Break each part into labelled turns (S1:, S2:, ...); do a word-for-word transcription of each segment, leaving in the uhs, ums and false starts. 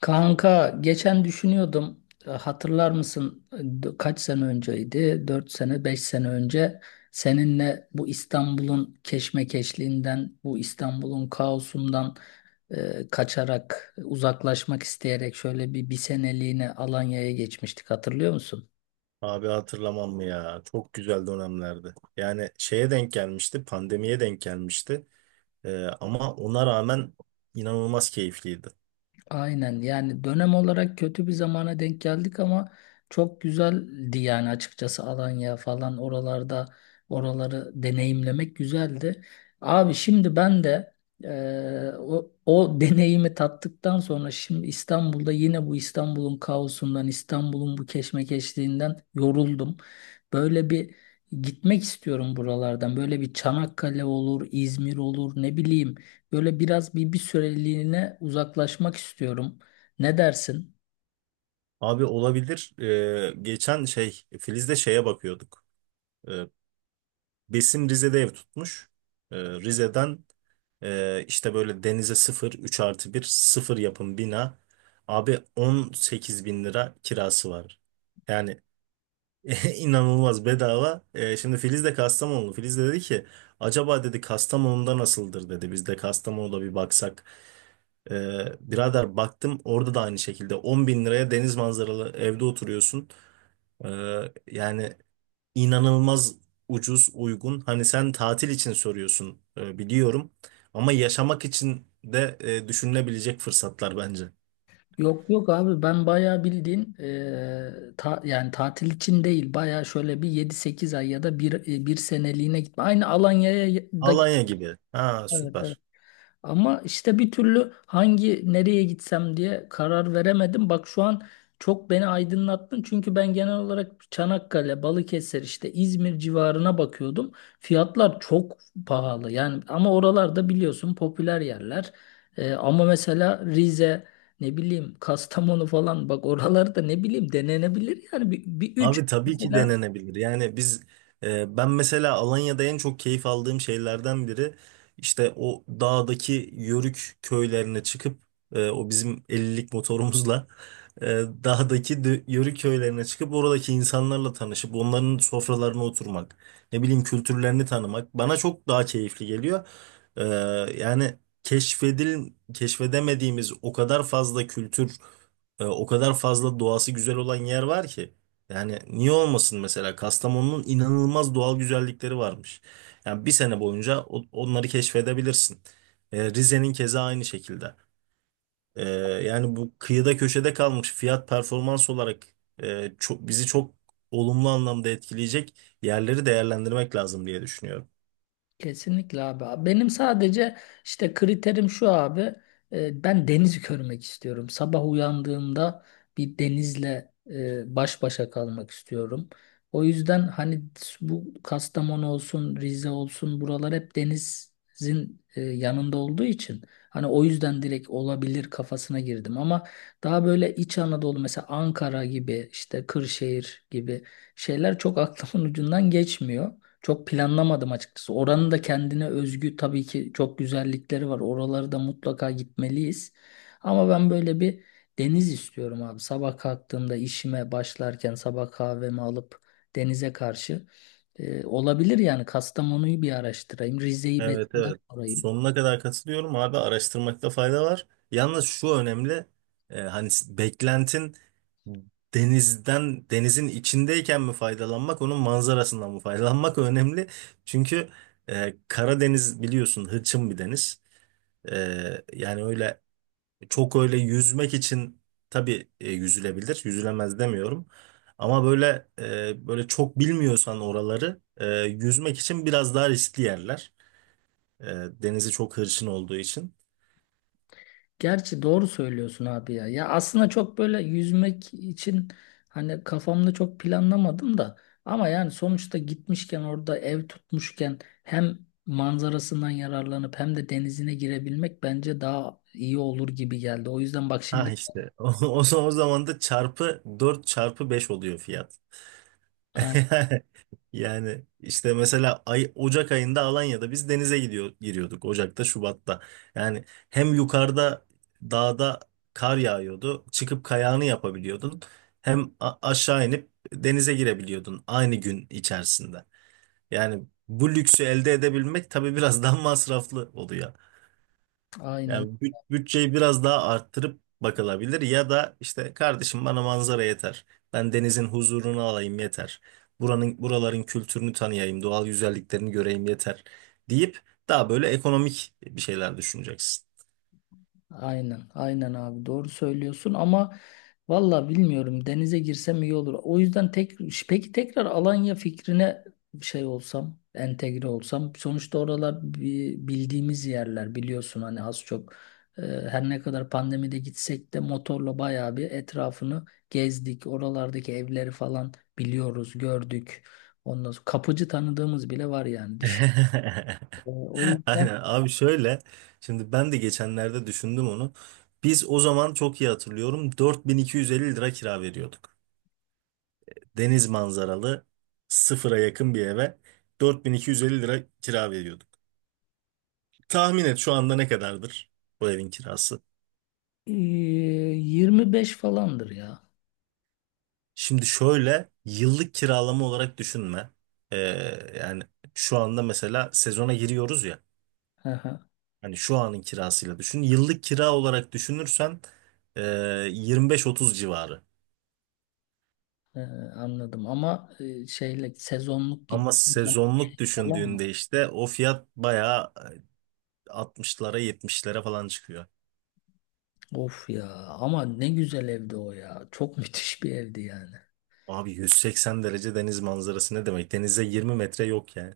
S1: Kanka, geçen düşünüyordum. E, hatırlar mısın? E, d- kaç sene önceydi? Dört sene, beş sene önce seninle bu İstanbul'un keşmekeşliğinden, bu İstanbul'un kaosundan e, kaçarak, e, uzaklaşmak isteyerek şöyle bir bir seneliğine Alanya'ya geçmiştik, hatırlıyor musun?
S2: Abi hatırlamam mı ya? Çok güzel dönemlerdi. Yani şeye denk gelmişti, pandemiye denk gelmişti. Ee, ama ona rağmen inanılmaz keyifliydi.
S1: Aynen, yani dönem olarak kötü bir zamana denk geldik ama çok güzeldi yani. Açıkçası Alanya falan, oralarda oraları deneyimlemek güzeldi. Abi, şimdi ben de eee, o, o deneyimi tattıktan sonra şimdi İstanbul'da yine bu İstanbul'un kaosundan, İstanbul'un bu keşmekeşliğinden yoruldum. Böyle bir gitmek istiyorum buralardan, böyle bir Çanakkale olur, İzmir olur, ne bileyim. Böyle biraz bir, bir süreliğine uzaklaşmak istiyorum. Ne dersin?
S2: Abi olabilir. Ee, geçen şey Filiz'de şeye bakıyorduk. Ee, Besim Rize'de ev tutmuş. Ee, Rize'den ee, işte böyle denize sıfır üç artı bir sıfır yapım bina. Abi on sekiz bin lira kirası var. Yani İnanılmaz bedava. Ee, şimdi Filiz de Kastamonlu. Filiz de dedi ki acaba dedi Kastamonu'da nasıldır dedi. Biz de Kastamonu'da bir baksak. Ee, birader baktım orada da aynı şekilde on bin liraya deniz manzaralı evde oturuyorsun. Ee, yani inanılmaz ucuz uygun. Hani sen tatil için soruyorsun, e, biliyorum. Ama yaşamak için de e, düşünülebilecek fırsatlar bence.
S1: Yok yok abi, ben bayağı bildiğin, e, ta- yani tatil için değil, bayağı şöyle bir yedi sekiz ay ya da bir, e, bir seneliğine gitme. Aynı Alanya'ya da, evet,
S2: Alanya gibi. Ha,
S1: evet.
S2: süper.
S1: Ama işte bir türlü hangi, nereye gitsem diye karar veremedim. Bak şu an çok beni aydınlattın. Çünkü ben genel olarak Çanakkale, Balıkesir, işte İzmir civarına bakıyordum. Fiyatlar çok pahalı. Yani ama oralarda biliyorsun, popüler yerler. Ee, ama mesela Rize, ne bileyim Kastamonu falan, bak oralarda ne bileyim, denenebilir yani bir, bir üç.
S2: Abi tabii ki denenebilir. Yani biz, e, ben mesela Alanya'da en çok keyif aldığım şeylerden biri işte o dağdaki yörük köylerine çıkıp e, o bizim ellilik motorumuzla e, dağdaki dö- yörük köylerine çıkıp oradaki insanlarla tanışıp onların sofralarına oturmak, ne bileyim kültürlerini tanımak bana çok daha keyifli geliyor. E, yani keşfedil keşfedemediğimiz o kadar fazla kültür, e, o kadar fazla doğası güzel olan yer var ki. Yani niye olmasın mesela Kastamonu'nun inanılmaz doğal güzellikleri varmış. Yani bir sene boyunca o- onları keşfedebilirsin. E, Rize'nin keza aynı şekilde. Ee, yani bu kıyıda köşede kalmış fiyat performans olarak, e, çok, bizi çok olumlu anlamda etkileyecek yerleri değerlendirmek lazım diye düşünüyorum.
S1: Kesinlikle abi. Abi, benim sadece işte kriterim şu abi. e, Ben denizi görmek istiyorum. Sabah uyandığımda bir denizle e, baş başa kalmak istiyorum. O yüzden hani, bu Kastamonu olsun, Rize olsun, buralar hep denizin e, yanında olduğu için, hani o yüzden direkt olabilir kafasına girdim ama daha böyle İç Anadolu, mesela Ankara gibi, işte Kırşehir gibi şeyler çok aklımın ucundan geçmiyor. Çok planlamadım açıkçası. Oranın da kendine özgü tabii ki çok güzellikleri var. Oraları da mutlaka gitmeliyiz. Ama ben böyle bir deniz istiyorum abi. Sabah kalktığımda işime başlarken sabah kahvemi alıp denize karşı. Ee, olabilir yani, Kastamonu'yu bir araştırayım. Rize'yi
S2: Evet,
S1: besinler
S2: evet.
S1: sorayım.
S2: Sonuna kadar katılıyorum abi, araştırmakta fayda var. Yalnız şu önemli: e, hani s- beklentin denizden denizin içindeyken mi faydalanmak onun manzarasından mı faydalanmak önemli. Çünkü e, Karadeniz biliyorsun hırçın bir deniz. E, yani öyle çok öyle yüzmek için tabii, e, yüzülebilir. Yüzülemez demiyorum. Ama böyle, e, böyle çok bilmiyorsan oraları, e, yüzmek için biraz daha riskli yerler. E, denizi çok hırçın olduğu için.
S1: Gerçi doğru söylüyorsun abi ya. Ya aslında çok böyle yüzmek için hani kafamda çok planlamadım da, ama yani sonuçta gitmişken, orada ev tutmuşken hem manzarasından yararlanıp hem de denizine girebilmek bence daha iyi olur gibi geldi. O yüzden bak
S2: Ha
S1: şimdi,
S2: işte o, o zaman o zaman da çarpı dört çarpı beş oluyor fiyat.
S1: A-
S2: Yani işte mesela ay, Ocak ayında Alanya'da biz denize gidiyor giriyorduk Ocak'ta Şubat'ta. Yani hem yukarıda dağda kar yağıyordu. Çıkıp kayağını yapabiliyordun. Hem a- aşağı inip denize girebiliyordun aynı gün içerisinde. Yani bu lüksü elde edebilmek tabii biraz daha masraflı oluyor.
S1: aynen.
S2: Yani bü- bütçeyi biraz daha arttırıp bakılabilir ya da işte kardeşim bana manzara yeter. Ben denizin huzurunu alayım yeter. Buranın buraların kültürünü tanıyayım, doğal güzelliklerini göreyim yeter deyip daha böyle ekonomik bir şeyler düşüneceksin.
S1: Aynen, aynen abi, doğru söylüyorsun ama valla bilmiyorum, denize girsem iyi olur. O yüzden tek, peki tekrar Alanya fikrine şey olsam, entegre olsam. Sonuçta oralar bi- bildiğimiz yerler, biliyorsun hani az çok. Ee, Her ne kadar pandemide gitsek de motorla bayağı bir etrafını gezdik. Oralardaki evleri falan biliyoruz, gördük. Ondan sonra kapıcı tanıdığımız bile var yani, düşün. Ee, O yüzden
S2: Aynen abi, şöyle şimdi ben de geçenlerde düşündüm onu. Biz o zaman, çok iyi hatırlıyorum, dört bin iki yüz elli lira kira veriyorduk. Deniz manzaralı sıfıra yakın bir eve dört bin iki yüz elli lira kira veriyorduk. Tahmin et şu anda ne kadardır bu evin kirası?
S1: ee, yirmi beş falandır ya.
S2: Şimdi şöyle yıllık kiralama olarak düşünme. Ee, yani şu anda mesela sezona giriyoruz ya. Hani şu anın kirasıyla düşün. Yıllık kira olarak düşünürsen ee, yirmi beş otuz civarı.
S1: Ee, Anladım ama e, şeyle sezonluk
S2: Ama
S1: gittiğim zaman
S2: sezonluk
S1: falan mı?
S2: düşündüğünde işte o fiyat bayağı, e, altmışlara yetmişlere falan çıkıyor.
S1: Of ya, ama ne güzel evdi o ya. Çok müthiş bir evdi yani.
S2: Abi yüz seksen derece deniz manzarası ne demek? Denize yirmi metre yok yani.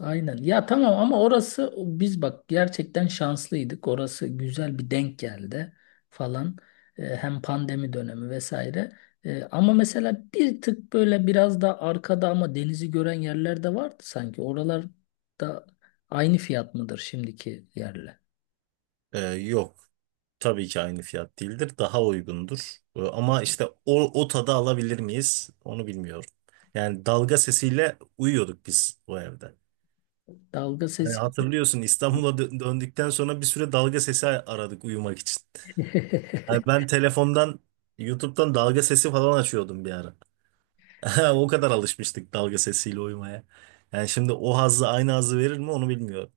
S1: Aynen. Ya tamam, ama orası, biz bak gerçekten şanslıydık. Orası güzel bir denk geldi falan. Ee, hem pandemi dönemi vesaire. Ee, ama mesela bir tık böyle biraz da arkada ama denizi gören yerler de vardı sanki. Oralar da aynı fiyat mıdır şimdiki yerle?
S2: Ee, yok. Tabii ki aynı fiyat değildir. Daha uygundur. Ee, ama işte o, o tadı alabilir miyiz? Onu bilmiyorum. Yani dalga sesiyle uyuyorduk biz o evde.
S1: Dalga
S2: Hani
S1: sesi.
S2: hatırlıyorsun, İstanbul'a dö- döndükten sonra bir süre dalga sesi aradık uyumak için. Yani ben telefondan, YouTube'dan dalga sesi falan açıyordum bir ara. O kadar alışmıştık dalga sesiyle uyumaya. Yani şimdi o hazzı, aynı hazzı verir mi, onu bilmiyorum.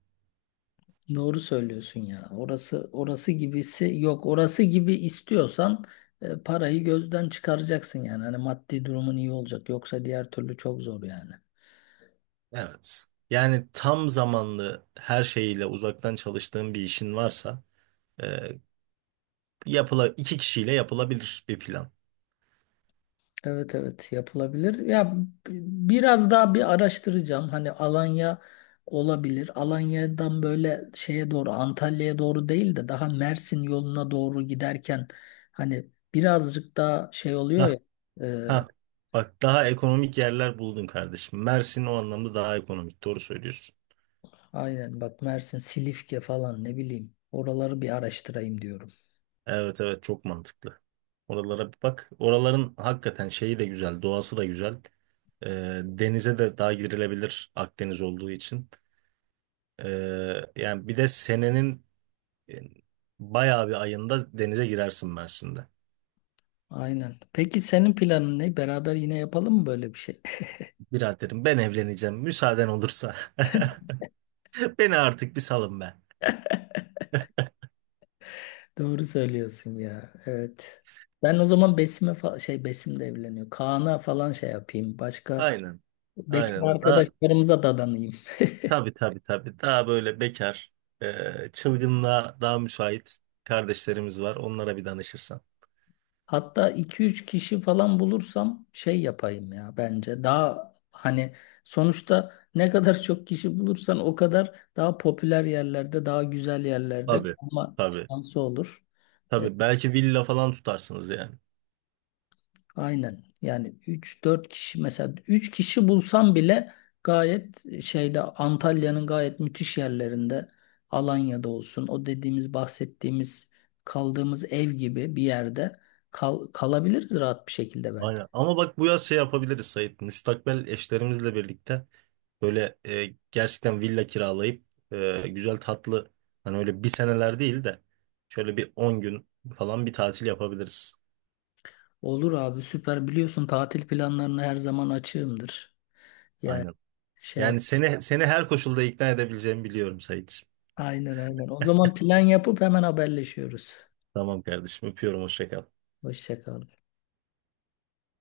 S1: Doğru söylüyorsun ya. Orası, orası gibisi yok. Orası gibi istiyorsan e, parayı gözden çıkaracaksın yani. Hani maddi durumun iyi olacak. Yoksa diğer türlü çok zor yani.
S2: Evet. Yani tam zamanlı her şeyiyle uzaktan çalıştığın bir işin varsa, e, yapıla iki kişiyle yapılabilir bir plan.
S1: Evet, evet, yapılabilir. Ya, b- biraz daha bir araştıracağım. Hani Alanya olabilir. Alanya'dan böyle şeye doğru, Antalya'ya doğru değil de daha Mersin yoluna doğru giderken hani birazcık daha şey oluyor ya.
S2: Ha,
S1: e,
S2: ha. Bak daha ekonomik yerler buldun kardeşim. Mersin o anlamda daha ekonomik. Doğru söylüyorsun.
S1: Aynen bak, Mersin, Silifke falan, ne bileyim. Oraları bir araştırayım diyorum.
S2: Evet, evet, çok mantıklı. Oralara bir bak. Oraların hakikaten şeyi de güzel, doğası da güzel. E, denize de daha girilebilir Akdeniz olduğu için. E, yani bir de senenin, e, bayağı bir ayında denize girersin Mersin'de.
S1: Aynen. Peki senin planın ne? Beraber yine yapalım mı böyle bir şey?
S2: Biraderim ben evleneceğim müsaaden olursa. Beni artık bir salın be.
S1: Doğru söylüyorsun ya. Evet. Ben o zaman Besim'e, fa- şey, Besim de evleniyor. Kaan'a falan şey yapayım. Başka
S2: Aynen.
S1: bekar
S2: Aynen. Daha,
S1: arkadaşlarımıza dadanayım.
S2: tabii tabii, tabii. Daha böyle bekar, e, çılgınlığa daha müsait kardeşlerimiz var. Onlara bir danışırsan.
S1: Hatta iki üç kişi falan bulursam şey yapayım ya, bence. Daha hani sonuçta ne kadar çok kişi bulursan o kadar daha popüler yerlerde, daha güzel yerlerde
S2: Tabii.
S1: kalma
S2: Tabii.
S1: şansı olur. E,
S2: Tabii. Belki villa falan tutarsınız yani.
S1: aynen. Yani üç dört kişi, mesela üç kişi bulsam bile gayet şeyde, Antalya'nın gayet müthiş yerlerinde, Alanya'da olsun, o dediğimiz, bahsettiğimiz, kaldığımız ev gibi bir yerde kal kalabiliriz rahat bir şekilde bence.
S2: Aynen. Ama bak bu yaz şey yapabiliriz Sait. Müstakbel eşlerimizle birlikte böyle, e, gerçekten villa kiralayıp, e, güzel tatlı, hani öyle bir seneler değil de şöyle bir on gün falan bir tatil yapabiliriz.
S1: Olur abi, süper. Biliyorsun, tatil planlarına her zaman açığımdır. Yani
S2: Aynen.
S1: şey yap.
S2: Yani seni seni her koşulda ikna edebileceğimi biliyorum Sait.
S1: Aynen, aynen. O zaman plan yapıp hemen haberleşiyoruz.
S2: Tamam kardeşim, öpüyorum, hoşça kal.
S1: Hoşça kal.